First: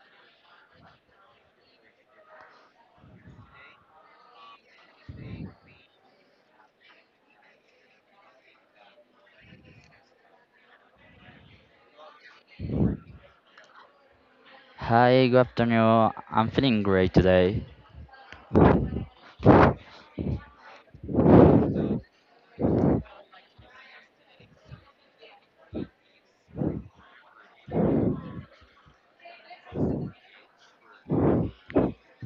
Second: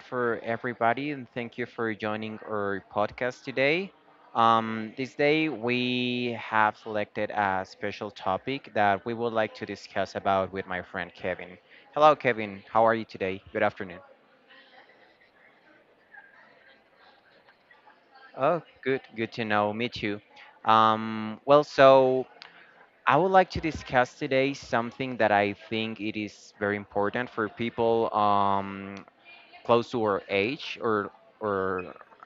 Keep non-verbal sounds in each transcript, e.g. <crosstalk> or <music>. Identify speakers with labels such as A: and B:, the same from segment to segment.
A: for everybody, and thank you for joining our podcast today. This day, we have selected a special topic that we would like to discuss about with my friend Kevin. Hello, Kevin. How are you today? Good afternoon.
B: Hi, good afternoon. I'm feeling great today.
A: Oh, good. Good to know. Me too. So I would like to discuss today something that I think it is very important for people. Close to our age or or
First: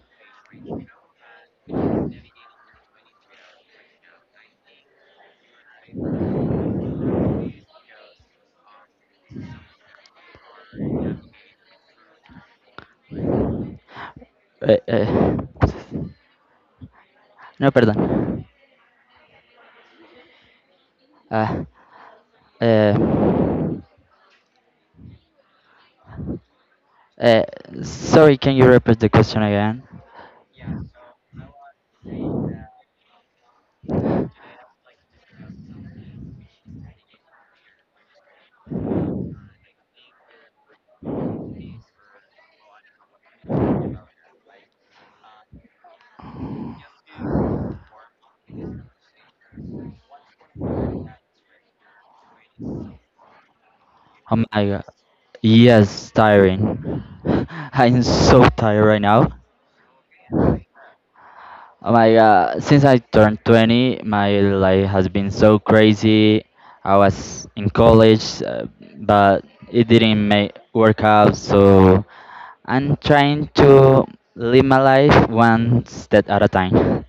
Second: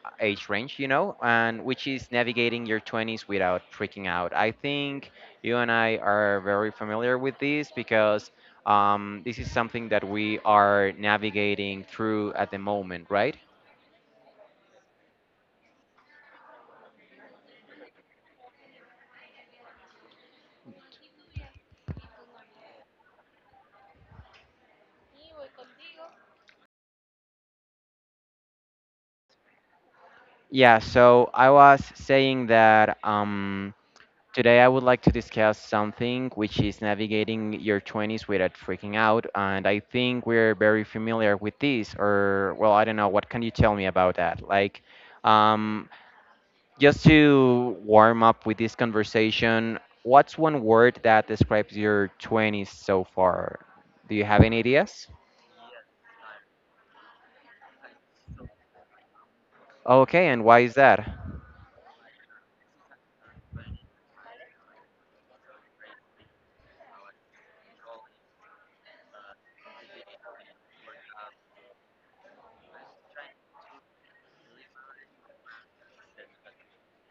A: uh, age range, you know, and which is navigating your 20s without freaking out. I think you and I are very familiar with this because this is something that we are navigating through at the moment, right?
B: Uh, uh, no, pardon. Uh, uh, uh, sorry, can you repeat the question again?
A: Yeah, so I was saying that today, I would like to discuss something which is navigating your 20s without freaking out. And I think we're very familiar with this, or, well, I don't know. What can you tell me about that? Um, just to warm up with this conversation, what's one word that describes your 20s so far? Do you
B: Oh
A: have any
B: my god.
A: ideas?
B: Yes, tiring. <laughs> I'm so tired right now.
A: Okay, and
B: Oh
A: why is that?
B: my god, since I turned 20, my life has been so crazy. I was in college, but it didn't make work out, so I'm trying to live my life one step at a time.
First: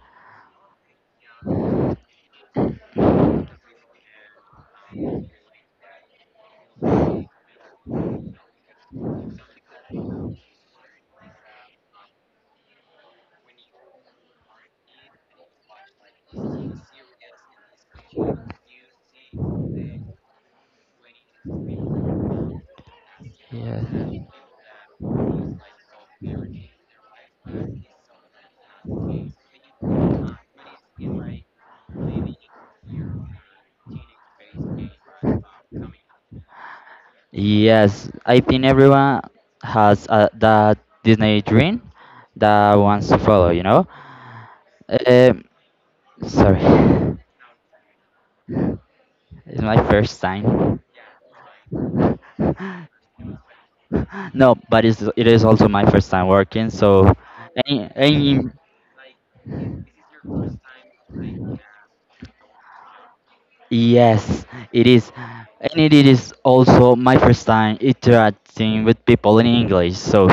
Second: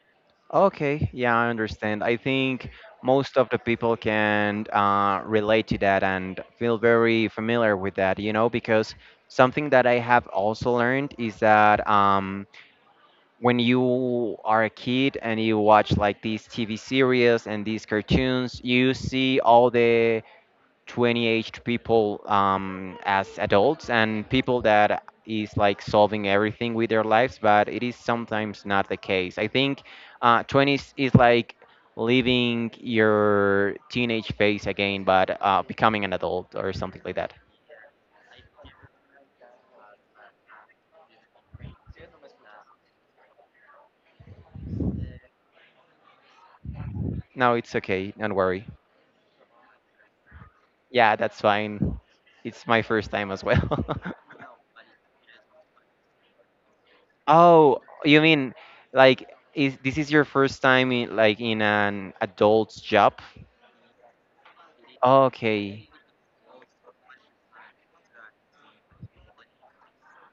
A: Okay, yeah, I understand. I think most of the people can relate to that and feel very familiar with that, you know, because something that I have also learned is that when you are a kid and you watch like these TV series and these cartoons, you see all the 20 aged people as adults
B: Yes.
A: and people that is like solving everything with their lives, but it is sometimes not the case. I think 20s is like living your teenage phase again, but becoming an adult or something like that.
B: Yes, I think everyone has that Disney dream that wants to follow, you know? Um, sorry,
A: No, it's okay. Don't worry.
B: <laughs> it's my first time.
A: Yeah, that's fine.
B: <laughs>
A: It's my first time as well. <laughs>
B: No, but it is also my first time working, so
A: Oh,
B: any,
A: you
B: any
A: mean like is this is your first time in, like in an adult's job?
B: yes, it is. And
A: Okay.
B: it is also my first time interacting with people in English, so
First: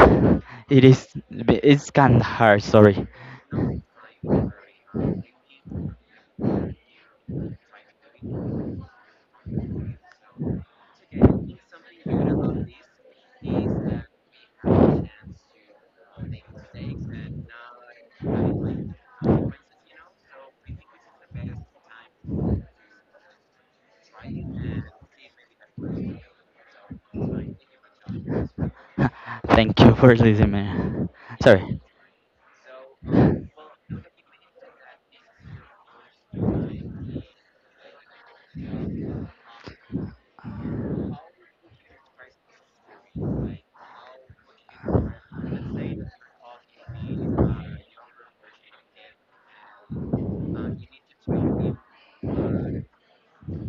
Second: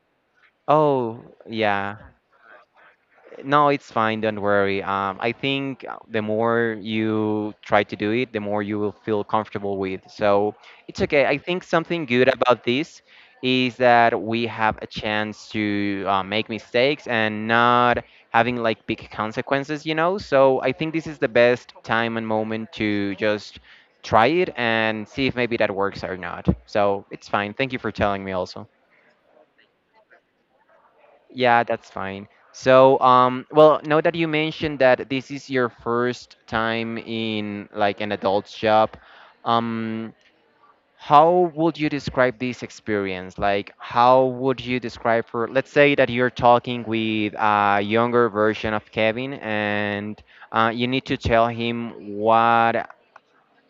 B: it is
A: Oh,
B: it's
A: yeah.
B: kind of hard, sorry.
A: No, it's fine. Don't worry. I think the more you try to do it, the more you will feel comfortable with. So it's okay. I think something good about this is that we have a chance to make mistakes and not having like big consequences, you know? So I think this is the best time and moment to just try it and see if maybe that works or not. So it's fine. Thank you
B: <laughs>
A: for telling me also.
B: Thank you for listening, man.
A: Yeah,
B: Sorry.
A: that's fine. So, well, now that you mentioned that this is your first time in like an adult shop, um, how would you describe this experience? Like, how would you describe for, let's say that you're talking with a younger version of Kevin and you need to tell him what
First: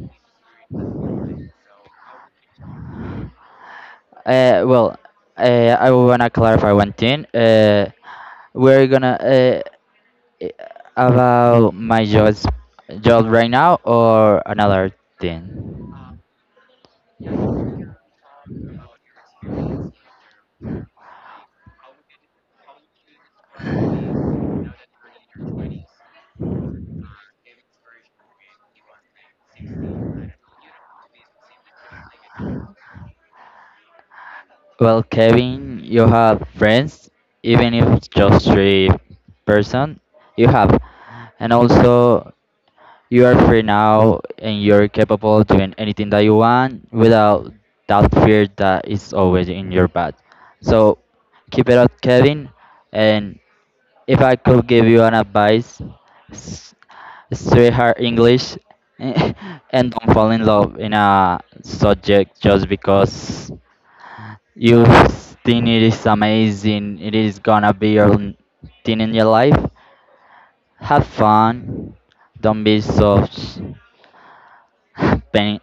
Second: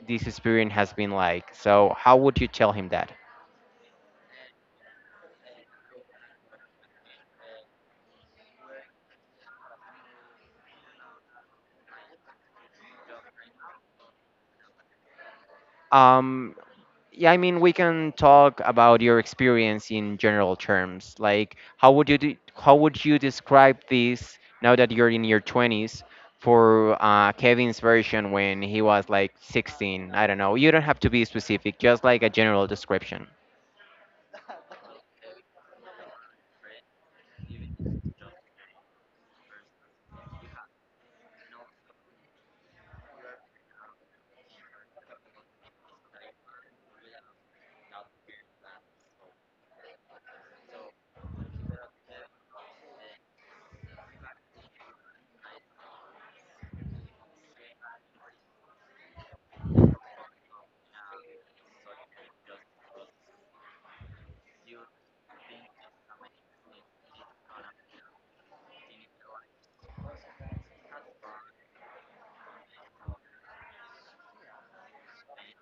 A: this experience has been like. So, how would you tell him that?
B: Uh, well, I wanna clarify one thing. We're gonna i- about my job right now or another thing.
A: Um, Yeah, I mean, we can talk about your experience in general terms. Like, how would you describe this now that you're in your 20s for Kevin's version when he was like 16? I don't know. You don't have to be specific, just like a general description.
B: Well, Kevin, you have friends, even if it's just three person, you have, and also you are free now and you're capable of doing anything that you want without that fear that is always in your back. So keep it up, Kevin. And if I could give you an advice, s- sweetheart English, <laughs> and don't fall in love in a subject just because you think it is amazing, it is gonna be your thing in your life. Have fun, don't be so <laughs> pain.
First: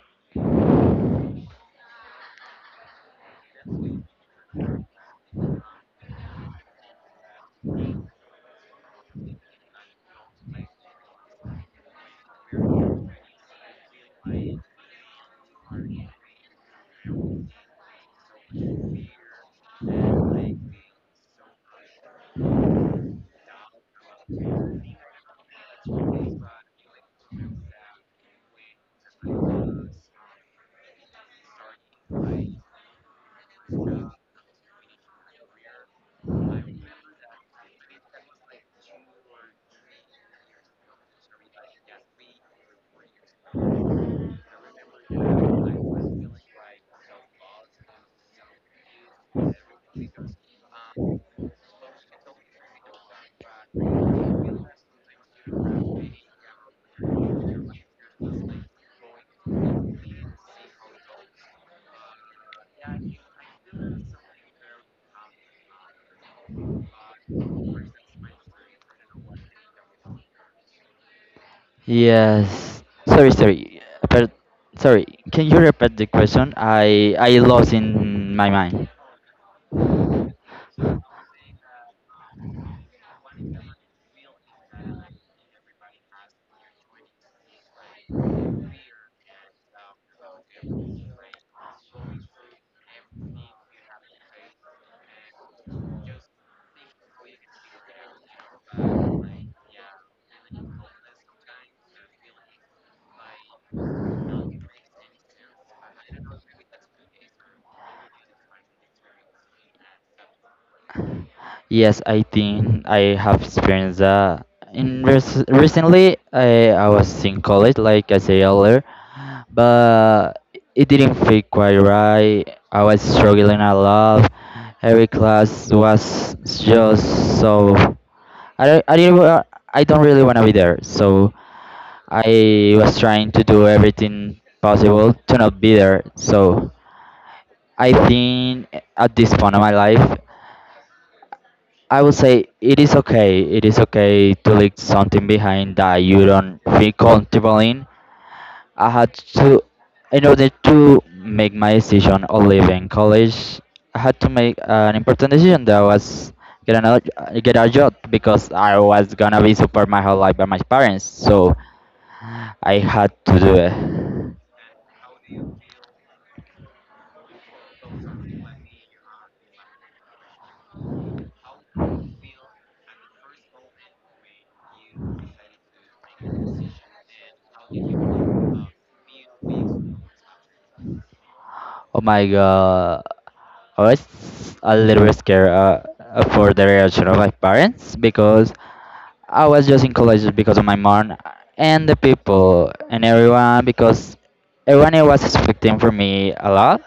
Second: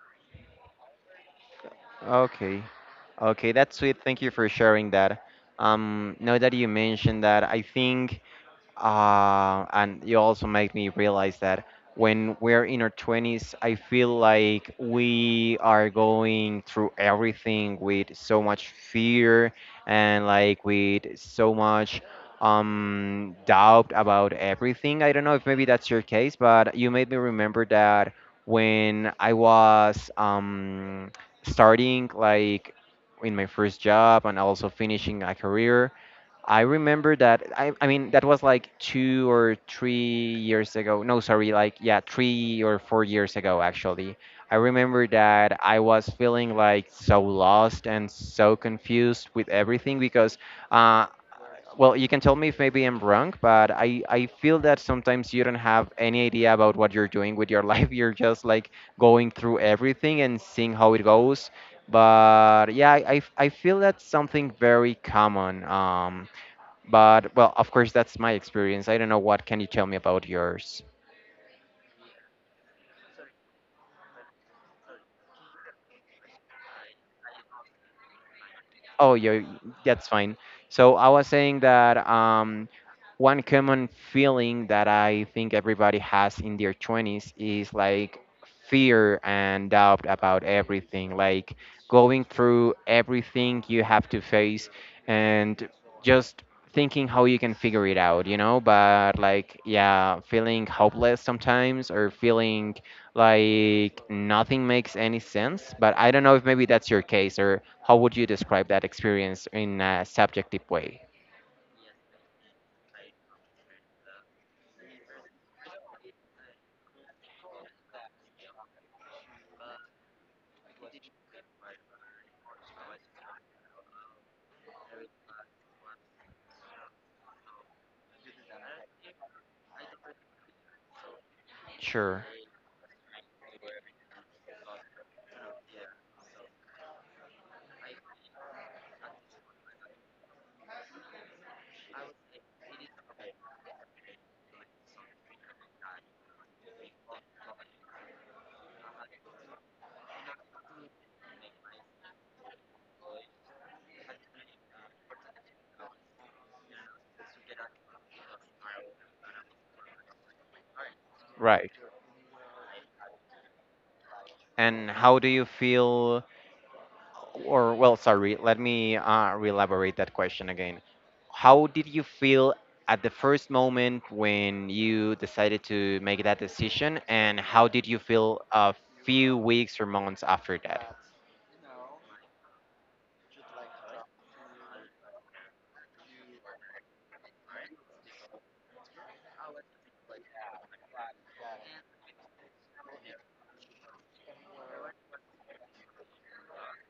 A: Okay. Okay, that's sweet. Thank you for sharing that. Now that you mentioned that, I think and you also make me realize that when we're in our 20s, I feel like we are going through everything with so much fear and like with so much doubt about everything. I don't know if maybe that's your case, but you made me remember that when I was starting like in my first job and also finishing a career. I remember that. I mean, that was like 2 or 3 years ago. No, sorry, like, yeah, 3 or 4 years ago, actually. I remember that I was feeling like so lost and so confused with everything because, uh, well, you can tell me if maybe I'm wrong, but I feel that sometimes you don't have any idea about what you're doing with your <laughs> life. You're just like going through everything and seeing how it goes. But yeah, I feel that's something very common. But well, of course, that's my experience. I don't know what can you tell me about yours.
B: Yes. Sorry, sorry. But sorry, can you repeat the question? I lost in my mind.
A: Oh, yeah, that's fine. So I was saying that one common feeling that I think everybody has in their 20s is like fear and doubt about everything, like going through everything you have to face and just thinking how you can figure it out, you know? But like, yeah, feeling hopeless sometimes or feeling like nothing makes any sense. But I don't know if maybe that's your case or how would you describe that experience in a subjective way?
B: Yes, I think I have experienced that. Recently, I was in college, like I said earlier, but it didn't feel quite right. I was struggling a lot. Every class was just so. I, don't- I didn't. Wa- I don't really want to be there. So
A: Sure.
B: I was trying to do everything possible to not be there. So I think at this point of my life, I would say it is okay. It is okay to leave something behind that you don't feel comfortable in. I had to, in order to make my decision of leaving college, I had to make an important decision that was get another get a job because I was gonna be supported my whole life by my parents. So
A: Right.
B: I had to do it.
A: And how do you feel, or well, sorry, let me re-elaborate that question again. How did you feel at the first moment when you decided to make that decision, and how did you feel a few weeks or months after that?
B: Oh my god. I was a little bit scared for the reaction of my parents because I was just in college because of my mom and the people and everyone because everyone was expecting from me a lot.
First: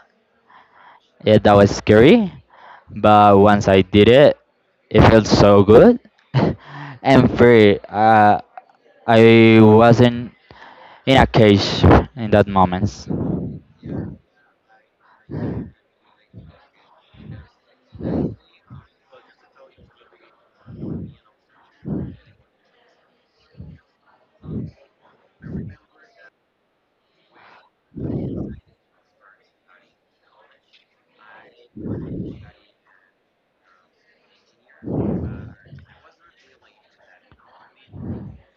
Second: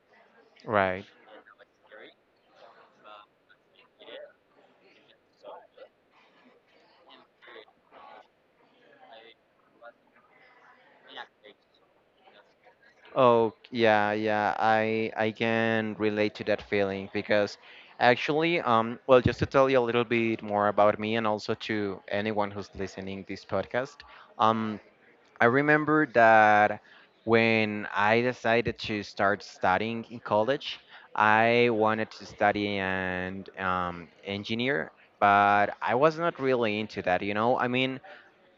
A: Right.
B: Yeah, that was scary. But once I did it, it felt so good <laughs> and free. I wasn't in a cage in that moment.
A: Oh, yeah, yeah. I can relate to that feeling because actually, well, just to tell you a little bit more about me and also to anyone who's listening this podcast, um, I remember that when I decided to start studying in college, I wanted to study and engineer, but I was not really into that, you know? I mean,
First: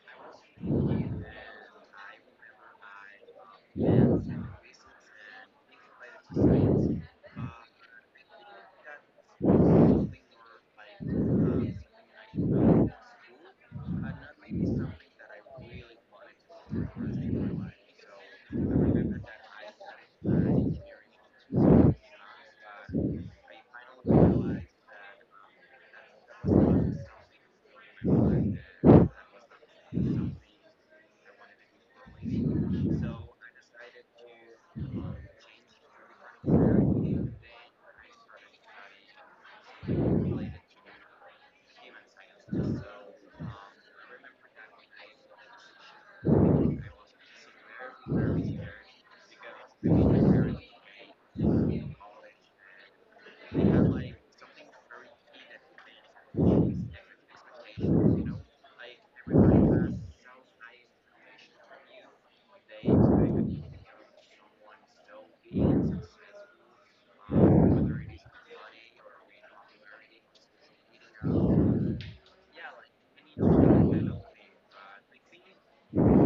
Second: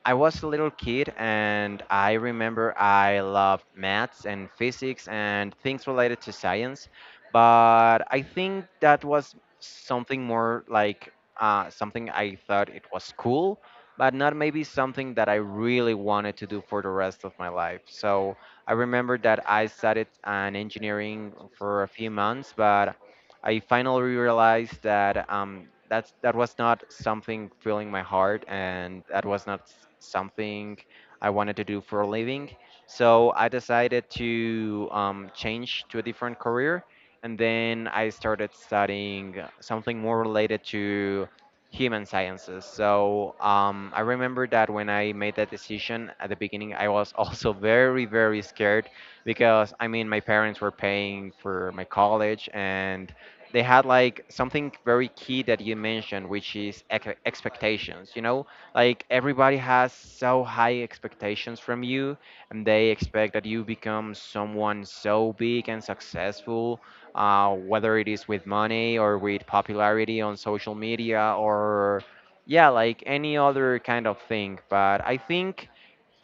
A: I was a little kid and I remember I loved maths and physics and things related to science, but I think that was something more like something I thought it was cool, but not maybe something that I really wanted to do for the rest of my life. So I remember that I studied an engineering for a few months, but I finally realized that that was not something filling my heart, and that was not something I wanted to do for a living. So I decided to change to a different career, and then I started studying something more related to human sciences. So I remember that when I made that decision at the beginning, I was <laughs> also very, very scared because I mean, my parents were paying for my college, and they had like something very key that you mentioned, which is expectations, you know, like everybody has so high expectations from you, and they expect that you become someone so big and successful, whether it is with money or with popularity on social media or yeah, like any other kind of thing. But I think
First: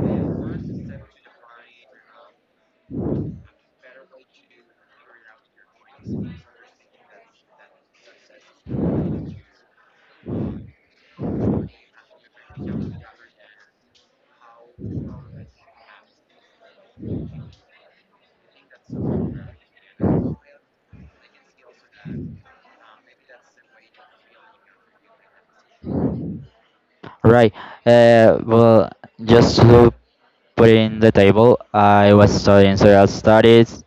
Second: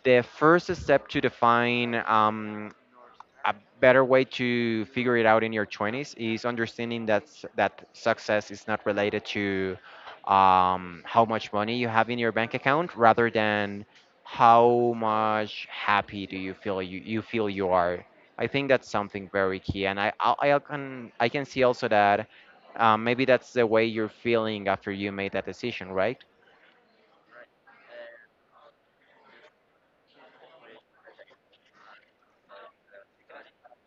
A: the first step to define a better way to figure it out in your 20s is understanding that that success is not related to how much money you have in your bank account, rather than how much happy do you feel you feel you are. I think that's something very key, and I can see also that maybe that's the way you're feeling after you made that decision, right?
B: Right. Uh, well, just to put it in the table. I was studying social studies.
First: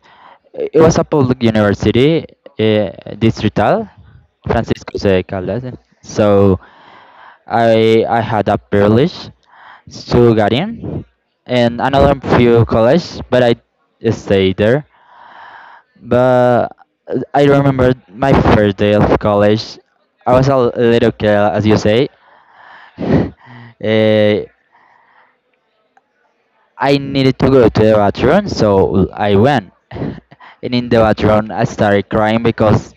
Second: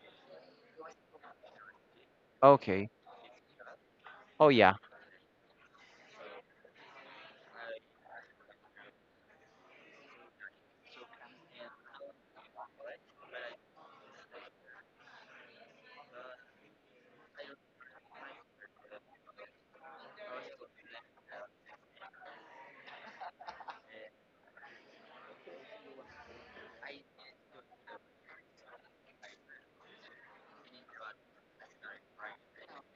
B: It was a public university,
A: Okay.
B: uh, distrital,
A: Oh, yeah.
B: Francisco de Caldas. So I had a privilege to get in, and another few college, but I stayed there. But I remember my first day of college. I was a little girl, as you say. <laughs> Uh, I needed to go to the bathroom, so I went. <laughs> And in the bathroom, I started crying because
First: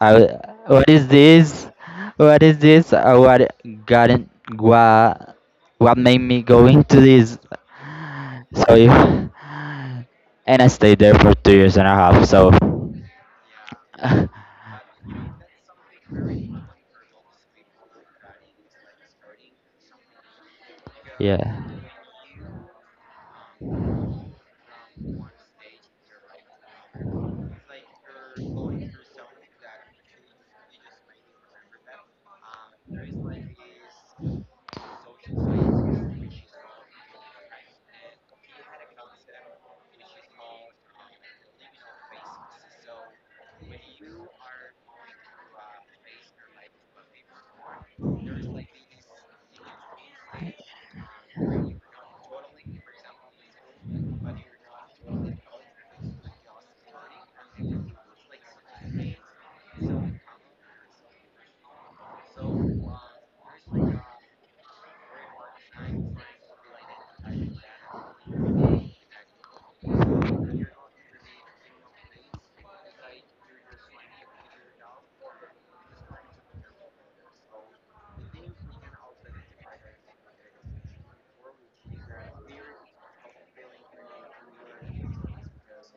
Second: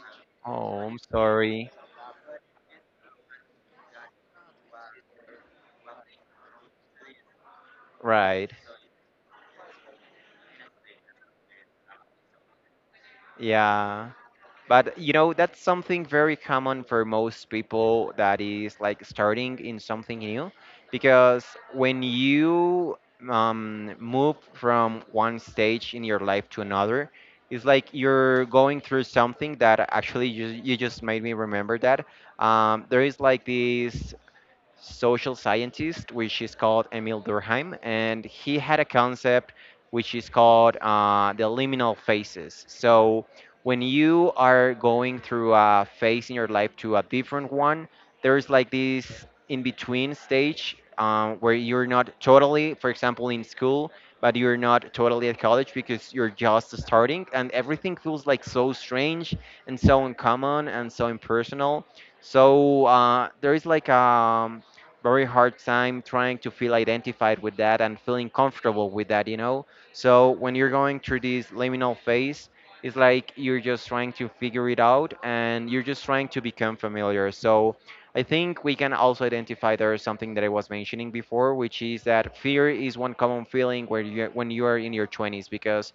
B: I, w-
A: Oh,
B: what
A: I'm
B: is this?
A: sorry.
B: What is this? What got in, what, what made me go into this?
A: Right.
B: So, <sighs> you- and I stayed there for 2 years and a half. So,
A: Yeah. But you know, that's something very common for most people that is like starting in something new,
B: <laughs>
A: because
B: yeah.
A: when you move from one stage in your life to another, it's like you're going through something that actually you just made me remember that. There is like this social scientist, which is called Emil Durkheim, and he had a concept which is called the liminal phases. So when you are going through a phase in your life to a different one, there's like this in between stage where you're not totally, for example, in school, but you're not totally at college because you're just starting, and everything feels like so strange and so uncommon and so impersonal. So there is like a very hard time trying to feel identified with that and feeling comfortable with that, you know? So when you're going through this liminal phase, it's like you're just trying to figure it out and you're just trying to become familiar. So I think we can also identify there is something that I was mentioning before, which is that fear is one common feeling where you when you are in your 20s because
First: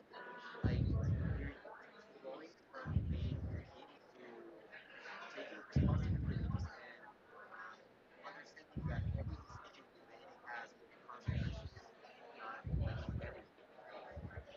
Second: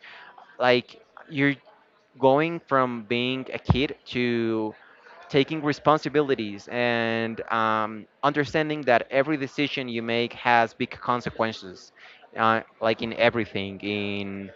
A: like you're going from being a kid to taking responsibilities and understanding that every decision you make has big consequences, like in everything, in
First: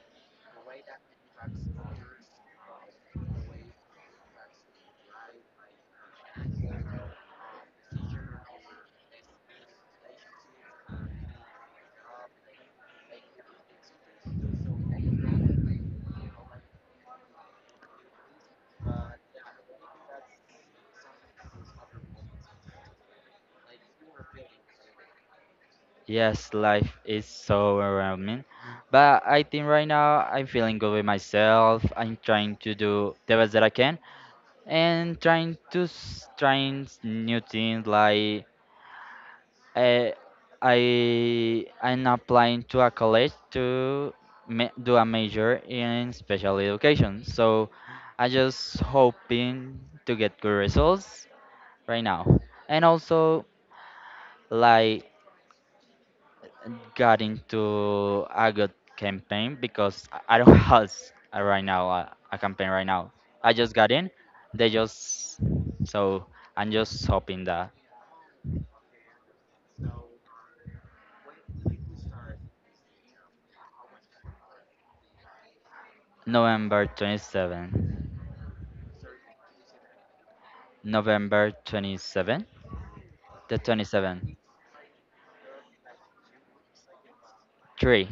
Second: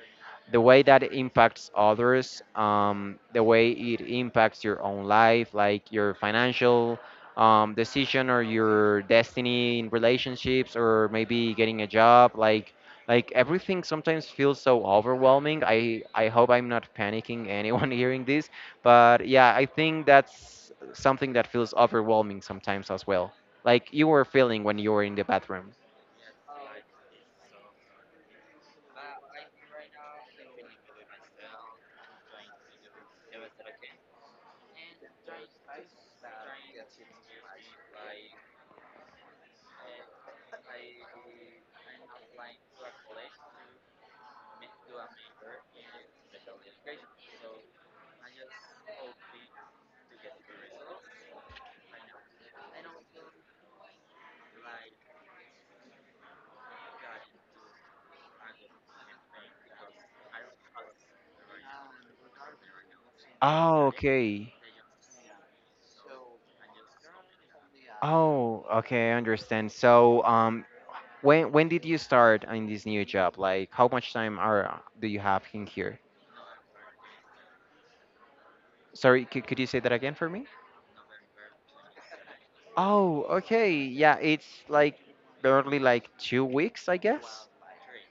A: the way that it impacts others, the way it impacts your own life, like your financial decision or your destiny in relationships, or maybe getting a job, like everything sometimes feels so overwhelming. I hope I'm not panicking anyone <laughs> hearing this, but yeah, I think that's something that feels overwhelming sometimes as well. Like you were feeling when you were in the bathroom.
B: Yes, life is so overwhelming, but I think right now I'm feeling good with myself. I'm trying to do the best that I can and trying to new things like I I I'm applying to a college to ma do a major in special education. So I am just hoping to get good results right now. And also like got into a good campaign because I don't <laughs> have a campaign right now. I just
A: Oh,
B: got in.
A: okay.
B: They just so I'm just hoping that
A: Oh, okay, I understand. So, when did you start in this new job? Like, how much time are do you have in here?
B: November 27,
A: Sorry, could you say that again for me?
B: November 27,
A: Oh,
B: the
A: okay. Yeah,
B: 27,
A: it's like barely like 2 weeks, I guess.
B: three,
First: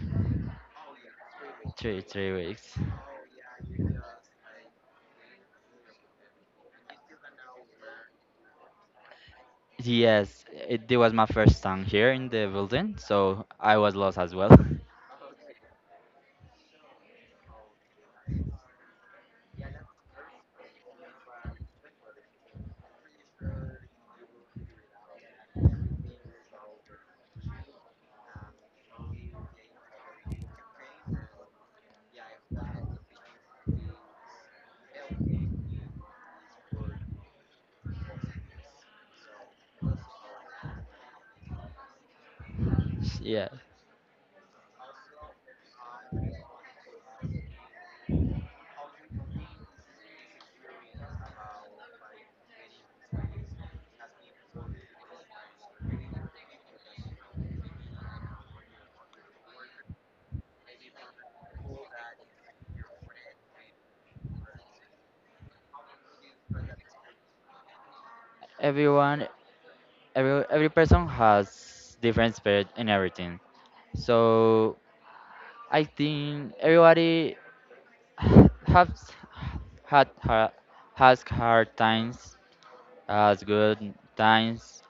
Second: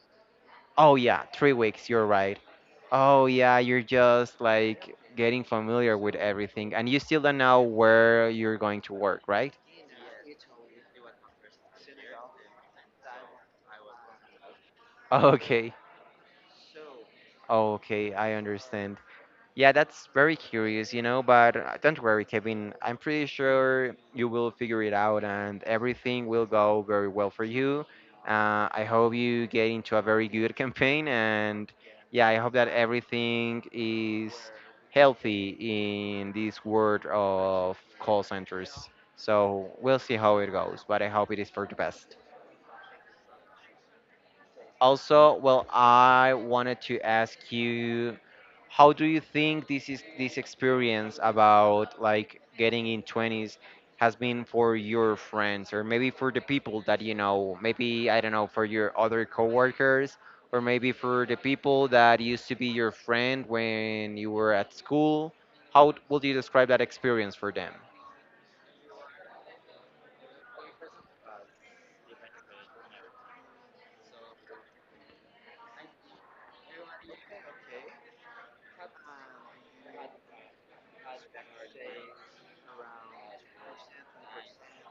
A: Oh yeah, 3 weeks, you're
B: three
A: right.
B: weeks.
A: Oh yeah, you're just like getting familiar with everything and you still don't know where you're going to work, right? <laughs>
B: Yes, it was my first time here in the building, so I was lost as well.
A: Okay. Okay, I understand. Yeah, that's very curious, you know, but don't worry, Kevin. I'm pretty sure you will figure it out and everything will go very well for you. I hope you get into a very good campaign and yeah, I hope that everything is healthy in this world of call centers. So we'll see how it goes, but I hope it is for the best.
B: <laughs> yeah,
A: Also, well, I wanted to ask you, how do you think this experience about like getting in 20s has been for your friends or maybe for the people that you know, maybe I don't know, for your other coworkers or maybe for the people that used to be your friend when you were at school? How would you describe that experience for them?
B: everyone, every person has different spirit in everything. So I think everybody <sighs> has had har has hard times, has good times.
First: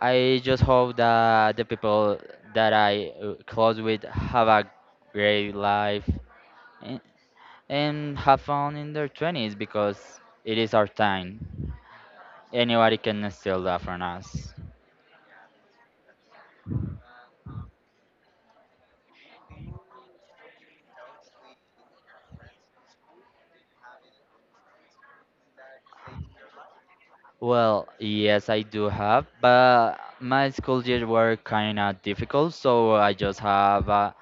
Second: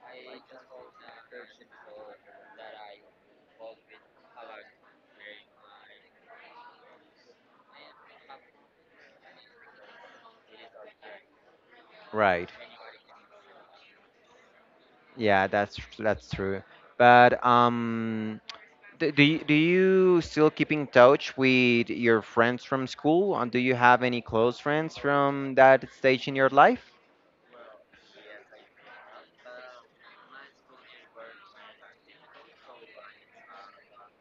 B: I just hope that the people that I close with have a great life and, and have fun in their 20s because it is our time.
A: Right.
B: Anybody can steal that from us.
A: Yeah, that's true. But Do you still keep in touch with your friends from school? And do you have any close friends from that stage in your life?
B: Well, yes, I do have, but my school years were kind of difficult, so I just have a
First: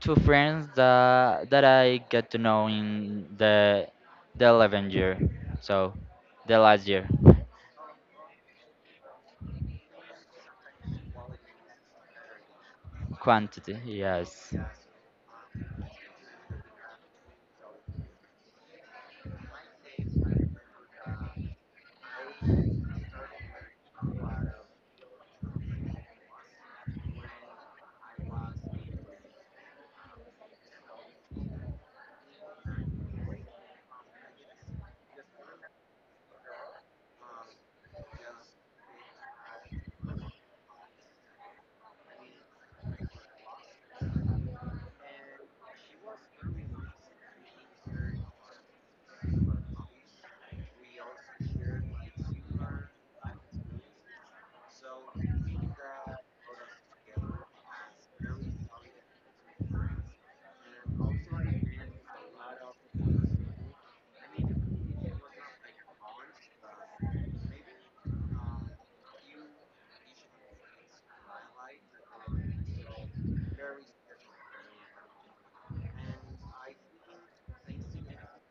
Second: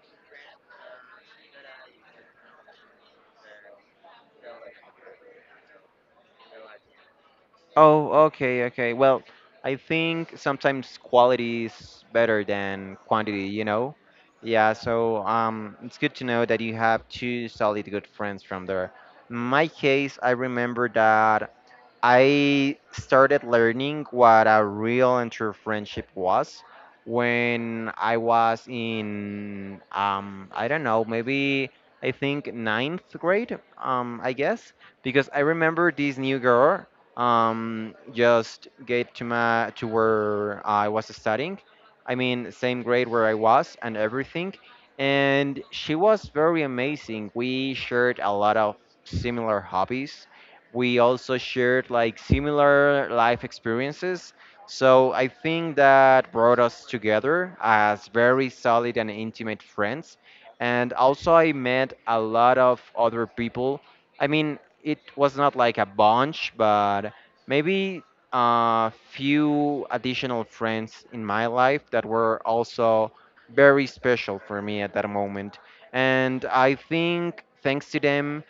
B: two friends that I get to know in the 11th year, so the last year.
A: Oh, okay, okay. Well, I think sometimes quality is better than quantity, you
B: Quantity,
A: know?
B: yes.
A: Yeah, so it's good to know that you have two solid good friends from there. In my case, I remember that I started learning what a real and true friendship was when I was in, I don't know, maybe I think ninth grade, I guess, because I remember this new girl just get to my to where I was studying. I mean, same grade where I was and everything. And she was very amazing. We shared a lot of similar hobbies, we also shared like similar life experiences. So I think that brought us together as very solid and intimate friends. And also, I met a lot of other people. I mean, it was not like a bunch, but maybe a few additional friends in my life that were also very special for me at that moment. And I think thanks to them,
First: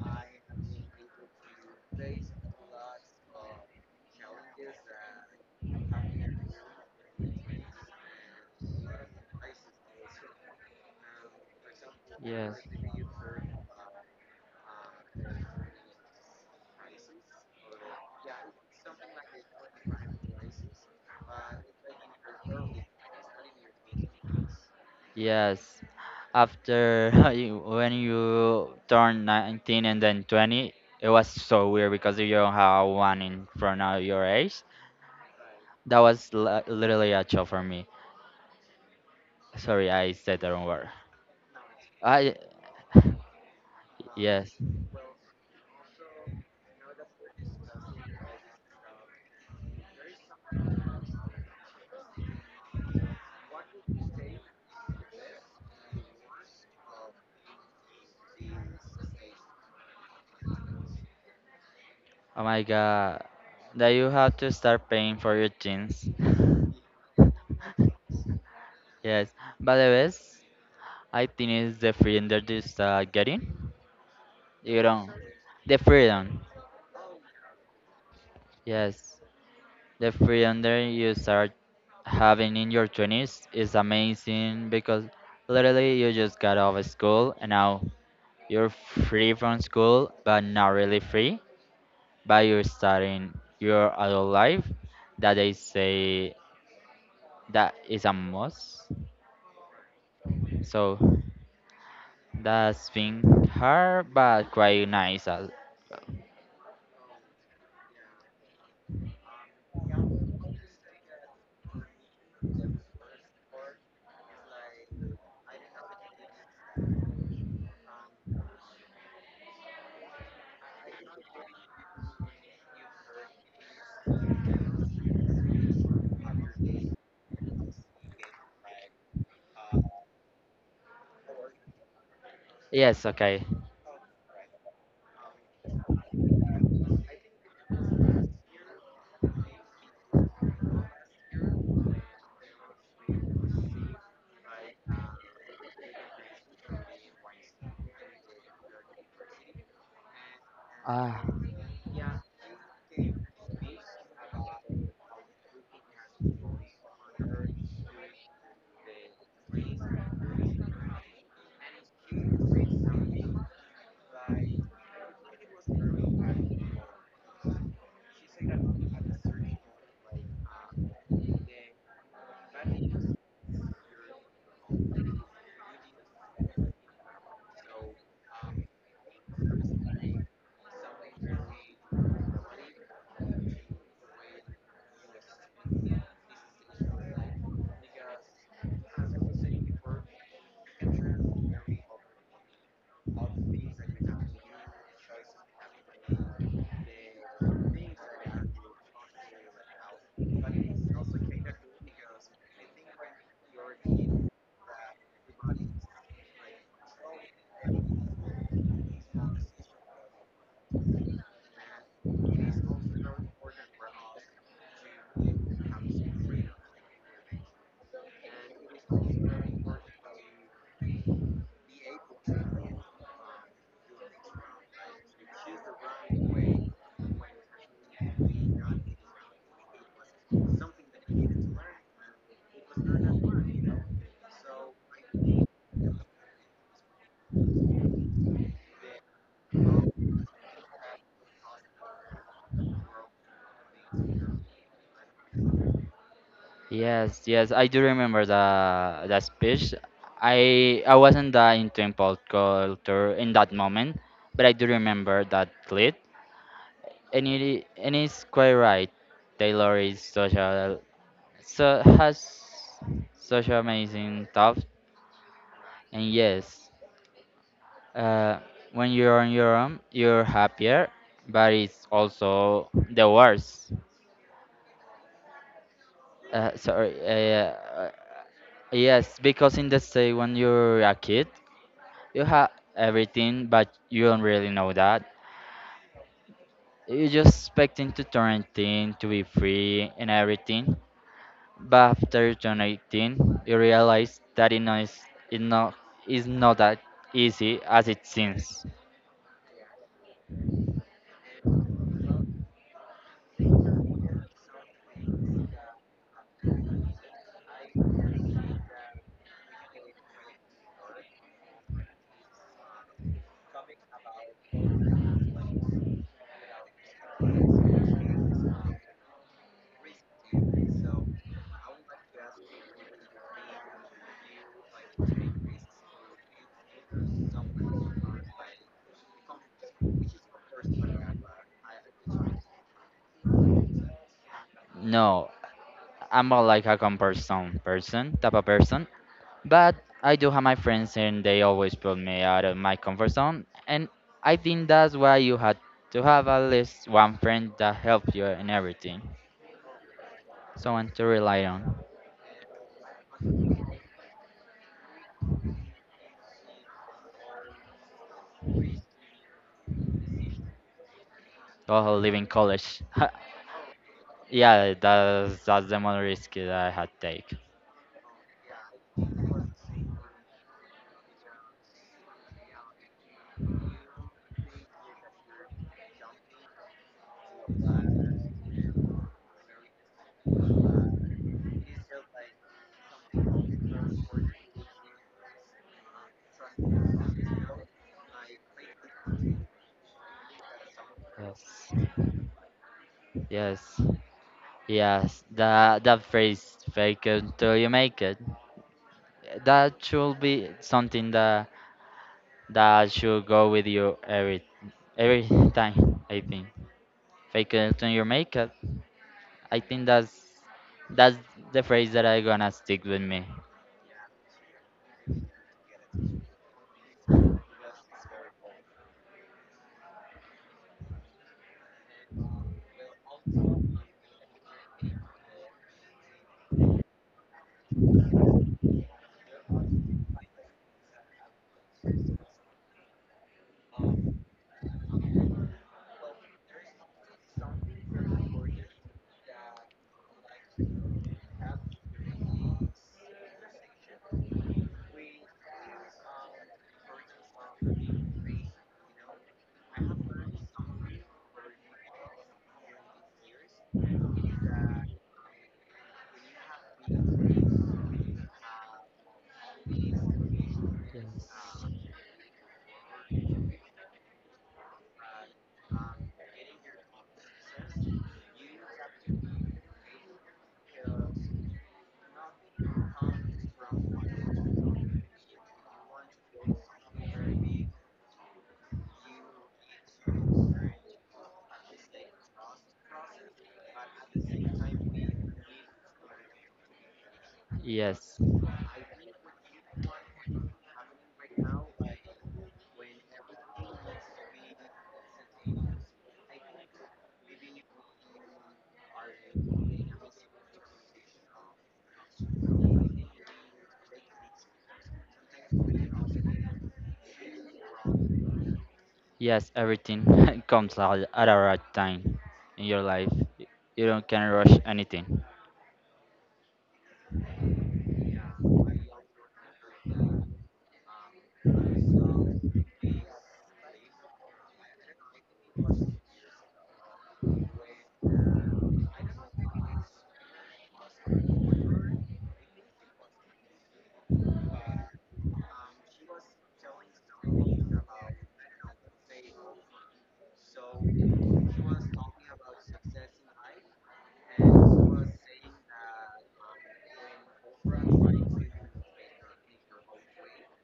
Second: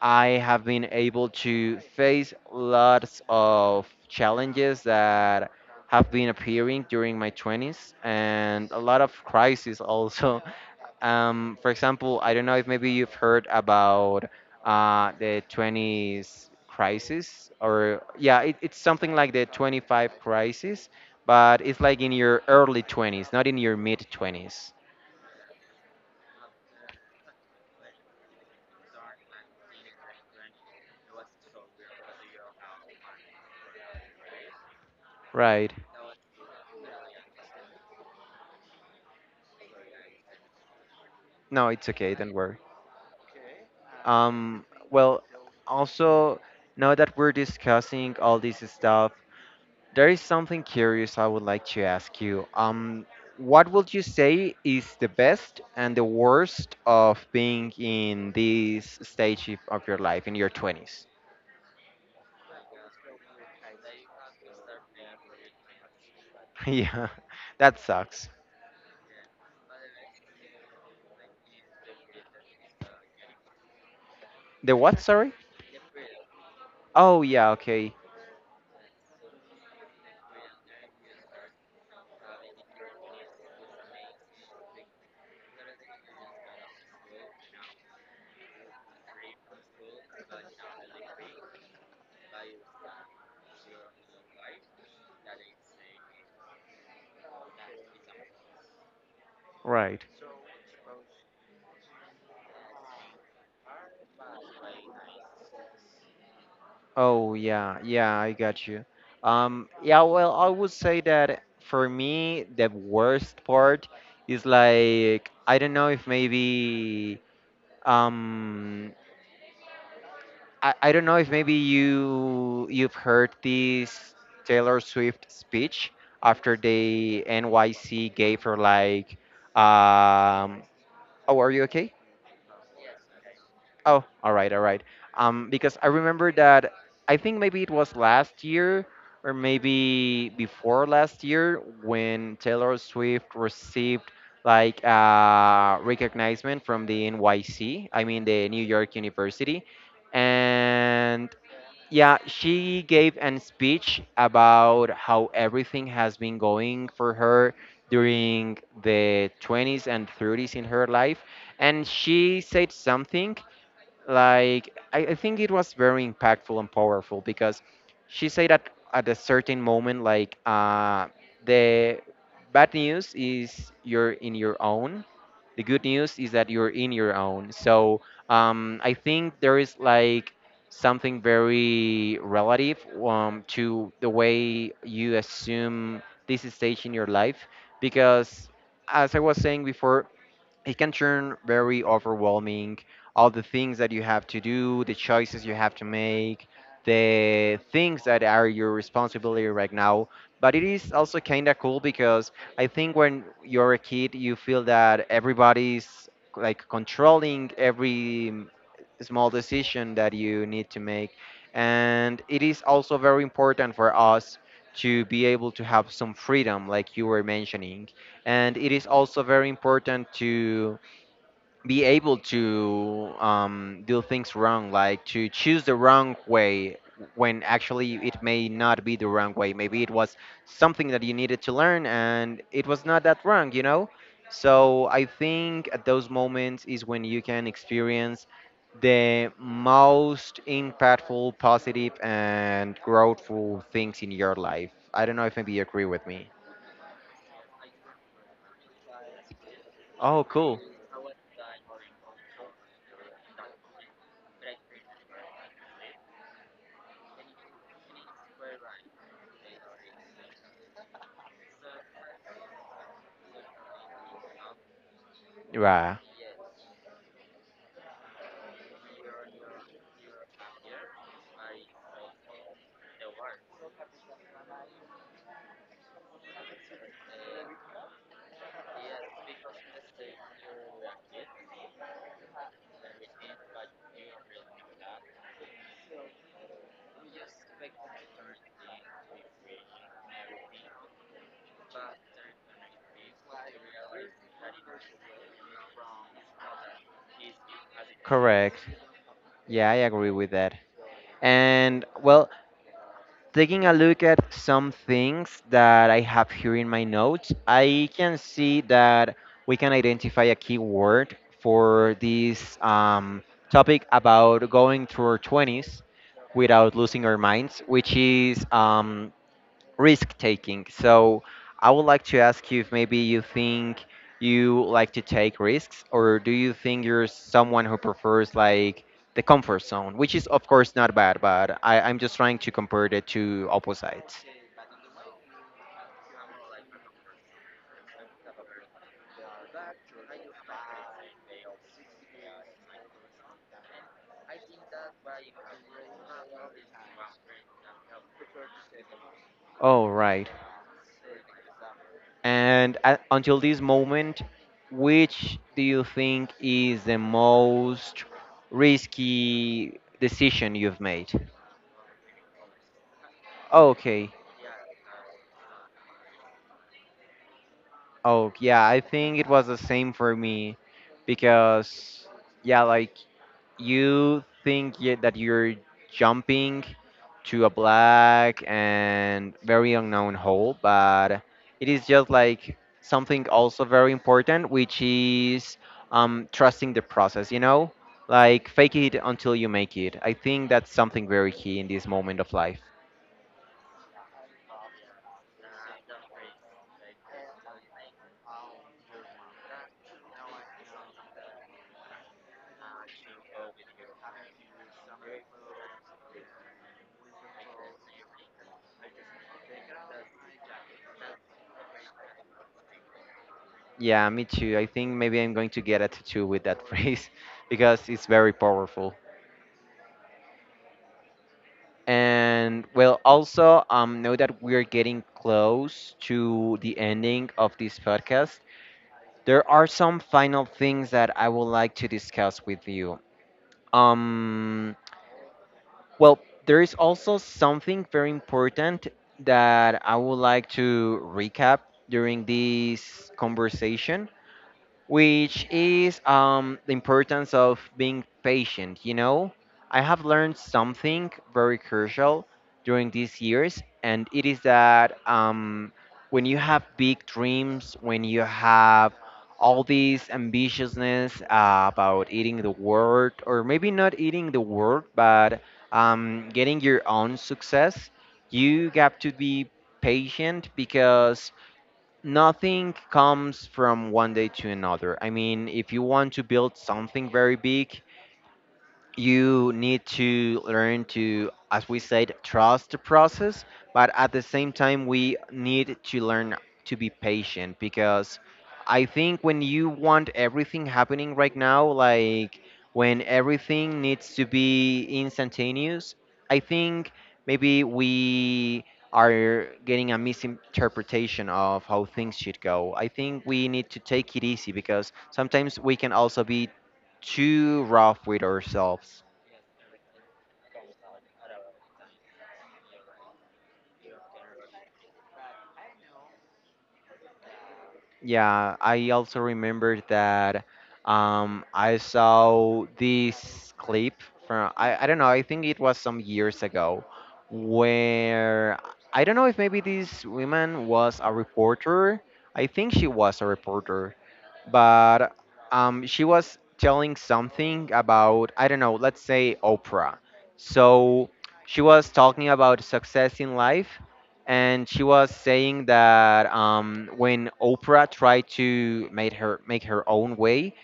A: I have been able to face lots of challenges that have been appearing during my 20s and a lot of crises also. <laughs> For example, I don't know
B: Yes.
A: if maybe you've heard about the 20s crisis, or yeah, it's something like the 25 crisis, but it's like in your early 20s, not in your mid 20s.
B: Yes. After <laughs> when you turn 19 and then 20, it was so weird because you don't have one in front of your age.
A: Right.
B: Literally a shock for me. Sorry, I said the wrong word.
A: No, it's okay, don't
B: I
A: worry.
B: <laughs> yes.
A: Well, also, now that we're discussing all this stuff, there is something curious I would like to ask you. What would you say is the best and the worst of being in this stage of your life, in your 20s?
B: Oh my god. That you have to start paying for your jeans. <laughs>
A: <laughs> Yeah, that sucks.
B: Yes, but the best I think is the freedom that is getting.
A: The
B: You
A: what,
B: don't
A: sorry?
B: the freedom.
A: Oh, yeah, okay,
B: Yes, the freedom that you start having in your twenties is amazing because literally you just got out of school and now you're free from school, but not really free. By you starting your adult life that they say that is a must.
A: right.
B: So that's been hard but quite nice.
A: Oh yeah, yeah, I got you. Yeah, well, I would say that for me, the worst part is like I don't know if maybe um I don't know if maybe you've heard this Taylor Swift speech after the NYC gave her like um oh, are you okay?
B: Yes, okay.
A: Oh, all right, all right. Because I remember that I think maybe it was last year or maybe before last year when Taylor Swift received like recognition from the NYC, I mean the New York University,
B: Ah,
A: and yeah, she gave an speech about how everything has been going for her during the 20s and 30s in her life, and she said something like I think it was very impactful and powerful because she said that at a certain moment like the bad news is you're in your own, the good news is that you're in your own. So I think there is like something very relative, to the way you assume this stage in your life, because as I was saying before, it can turn very overwhelming, all the things that you have to do, the choices you have to make, the things that are your responsibility right now. But it is also kind of cool because I think when you're a kid you feel that everybody's like controlling every small decision that you need to make. And it is also very important for us to be able to have some freedom, like you were mentioning. And it is also very important to be able to do things wrong, like to choose the wrong way, when actually it may not be the wrong way, maybe it was something that you needed to learn and it was not that wrong, you know? So I think at those moments is when you can experience the most impactful, positive and growthful things in your life. I don't know if maybe you agree with me.
B: yes, yes. I do remember the speech.
A: Oh cool.
B: I wasn't that into impulse culture in that moment, but I do remember that clip. And it's quite right. Taylor is such a so has such amazing thought.
A: Yeah.
B: And yes, uh, when you're on your own, you're happier, but it's also the worst. Sorry. Yes, because in the state when you're a kid, you have everything, but you don't really know that. You're just expecting to turn 18, to be free and everything. But after you turn 18, you realize that it not, is not that easy as it
A: Correct.
B: seems.
A: Yeah, I agree with that. And well, taking a look at some things that I have here in my notes, I can see that we can identify a keyword for this topic about going through our 20s without losing our minds, which is risk taking. So I would like to ask you if maybe you think you like to take risks, or do you think you're someone who prefers like the comfort zone, which is of course not bad, but I'm just trying to compare the two opposites.
B: No, I'm more like a comparison person, type of person. But I do have my friends and they always put me out of my comfort zone. And I think that's why you had to have at least one friend that helps you in everything.
A: Oh, right.
B: Someone to rely on.
A: And until this moment, which do you think is the most risky decision you've made?
B: While living college.
A: Okay.
B: <laughs> yeah, that's the most risky that I had take.
A: Oh, yeah, I think it was the same for me because, yeah, like you think y that you're jumping to a black and very unknown hole, but it is just like something also very important, which is trusting the process, you know? Like fake it until you make it. I think that's something very key in this
B: Yes.
A: moment of life.
B: Yes. Yes. That phrase fake it till you make it. That should be something that That should go with you every time, I think. Fake it until you make it. I think that's the phrase that I gonna stick with me.
A: Yeah, me too. I think maybe I'm going to get a tattoo with that <laughs> phrase because it's very powerful. And well, also, know that we're getting close to the ending of this podcast. There are some final things that I would like to discuss with you. Um, well, there is also something very important that I would like to recap during this conversation, which is the importance of being patient. You know, I have learned something very crucial during these years, and it is that when you have big dreams, when you have all these ambitiousness
B: Yes.
A: about eating the world, or maybe not eating the world, but getting your own success, you have to be patient because nothing comes from one day to another. I mean, if you want to build something very big, you need to learn to, as we said, trust the process, but at the same time we need to learn to be patient.
B: Yes,
A: Because I think when you want everything happening right now, like when everything needs to be instantaneous, I think maybe we are getting a misinterpretation of how things should go. I think we need to take it easy because sometimes we can also be too rough with ourselves.
B: yes, everything <laughs> comes out at a right time in your life. Y- You don't can rush anything.
A: Yeah, I also remember that I saw this clip from, I don't know, I think it was some years ago, where I don't know if maybe this woman was a reporter. I think she was a reporter, but she was telling something about, I don't know, let's say Oprah. So she was talking about success in life and she was saying that when Oprah tried to make her own way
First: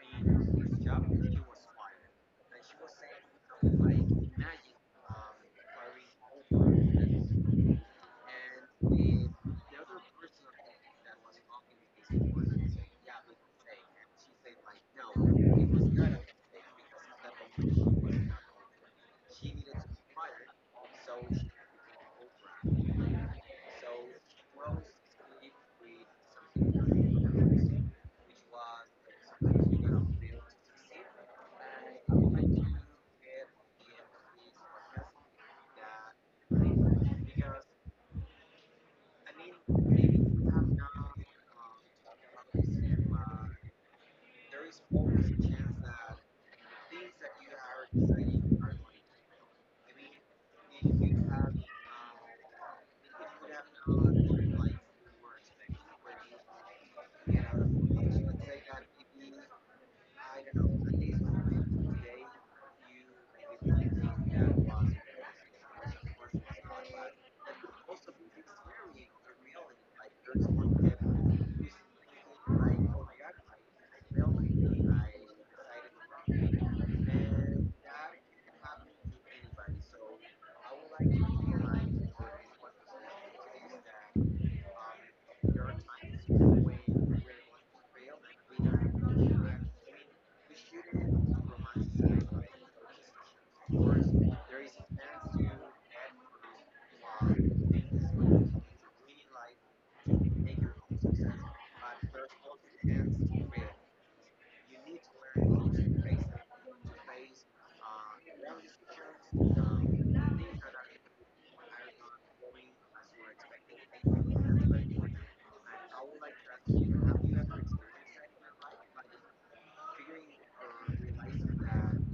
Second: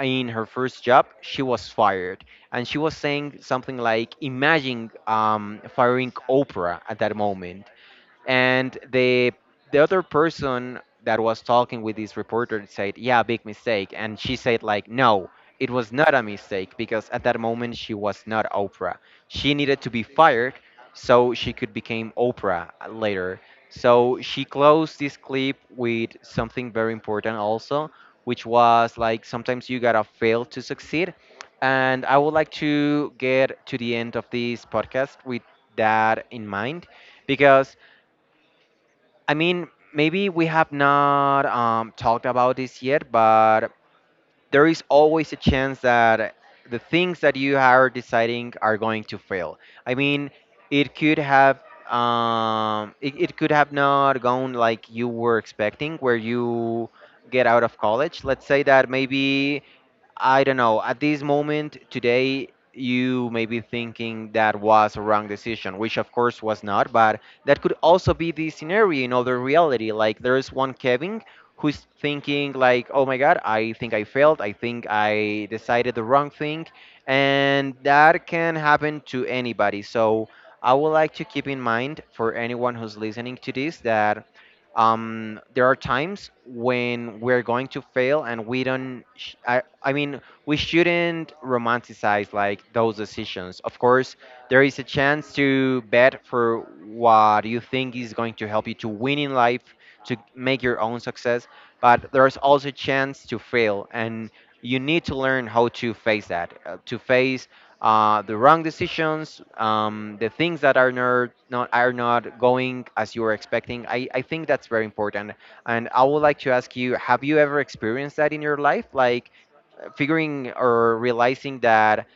A: in her first job, she was fired, and she was saying something like, "Imagine firing Oprah at that moment." And the other person that was talking with this reporter said, yeah, big mistake. And she said like, no, it was not a mistake because at that moment she was not Oprah, she needed to be fired so she could become Oprah later. So she closed this clip with something very important also, which was like, sometimes you gotta fail to succeed. And I would like to get to the end of this podcast with that in mind, because I mean, maybe we have not talked about this yet, but there is always a chance that the things that you are deciding are going to fail. I mean, it could have it could have not gone like you were expecting, where you get out of college. Let's say that maybe I don't know. At this moment, today, you may be thinking that was a wrong decision, which of course was not, but that could also be the scenario in other reality. Like, there is one Kevin who's thinking, like, oh my God, I think I failed. I think I decided the wrong thing. And that can happen to anybody. So, I would like to keep in mind for anyone who's listening to this that there are times when we're going to fail and we don't I mean, we shouldn't romanticize like those decisions. Of course, there is a chance to bet for what you think is going to help you to win in life, to make your own success, but there's also a chance to fail, and you need to learn how to face that, to face the wrong decisions, the things that are not going as you were expecting. I think that's very important. And I would like to ask you, have you ever experienced that in your life? Like figuring or realizing that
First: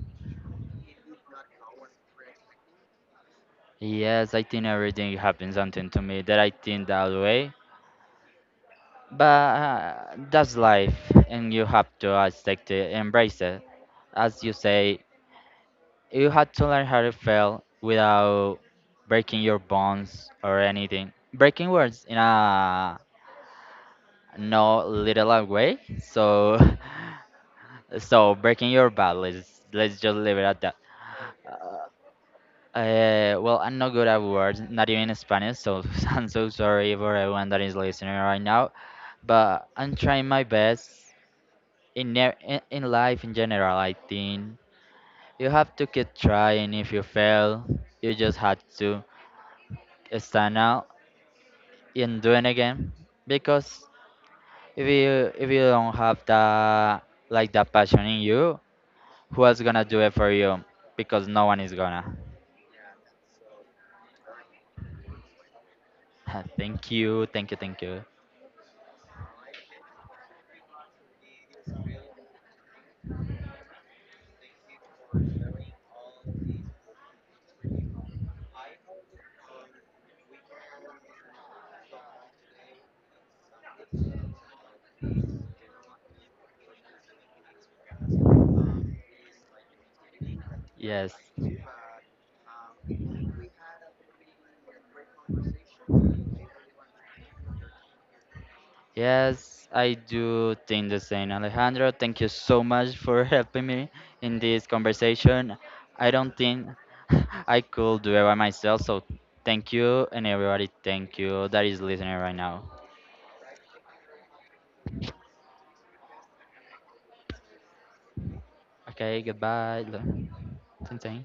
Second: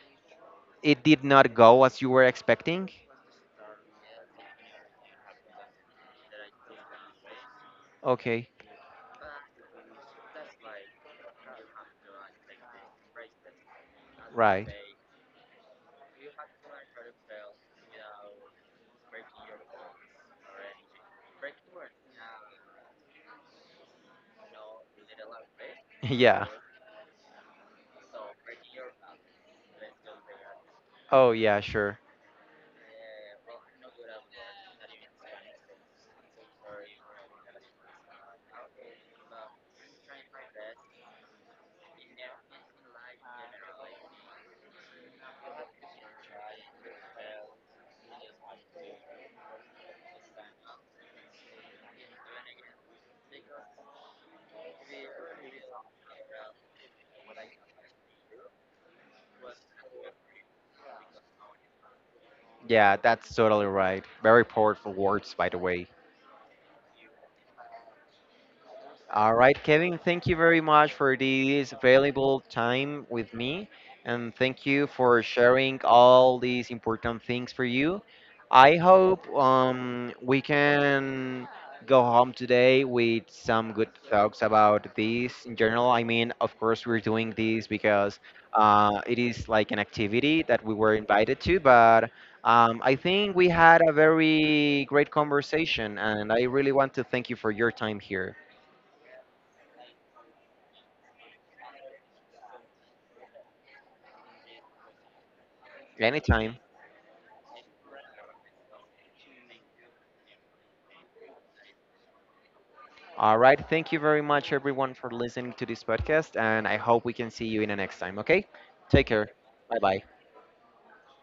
A: it did not go as you were expecting?
B: Yes, I think everything happens something to me that I think that way.
A: Okay,
B: But That's life, and you have to accept it, embrace it. As you
A: right. <laughs>
B: say, you had to learn how to fail without breaking your bones or anything. Breaking words in a no literal way.
A: Yeah.
B: So, <laughs> so breaking your back. Let's just leave it at that.
A: Oh, yeah, sure.
B: Uh, I'm not good at words, not even in Spanish, so <laughs> I'm so sorry for everyone that is listening right now. But I'm trying my best in life in general. I think you have to keep trying. If you fail, you just have to stand out in doing a game, because if you don't have that like that passion in you, who else gonna do it for you? Because no one is gonna
A: Yeah, that's totally right. Very powerful words, by the way.
B: <laughs> thank you, thank you, thank you.
A: All right, Kevin, thank you very much for this valuable time with me. And thank you for sharing all these important things for you. I hope we can go home today with some good thoughts about this in general. I mean, of course, we're doing this because it is like an activity that we were
B: Yes,
A: invited to, but I think we had a very great conversation, and I really want to thank you for your time here.
B: yes, I do think the same, Alejandro. Thank you so much for <laughs> helping me in this conversation. I don't
A: Anytime.
B: think <laughs> I could do it by myself, so thank you, and everybody, thank you that is listening right now.
A: All right. Thank you very much, everyone, for listening to this podcast. And I hope we can see you in the next time. Okay. Take
B: Okay,
A: care. Bye
B: goodbye.
A: bye.
B: Ting, ting.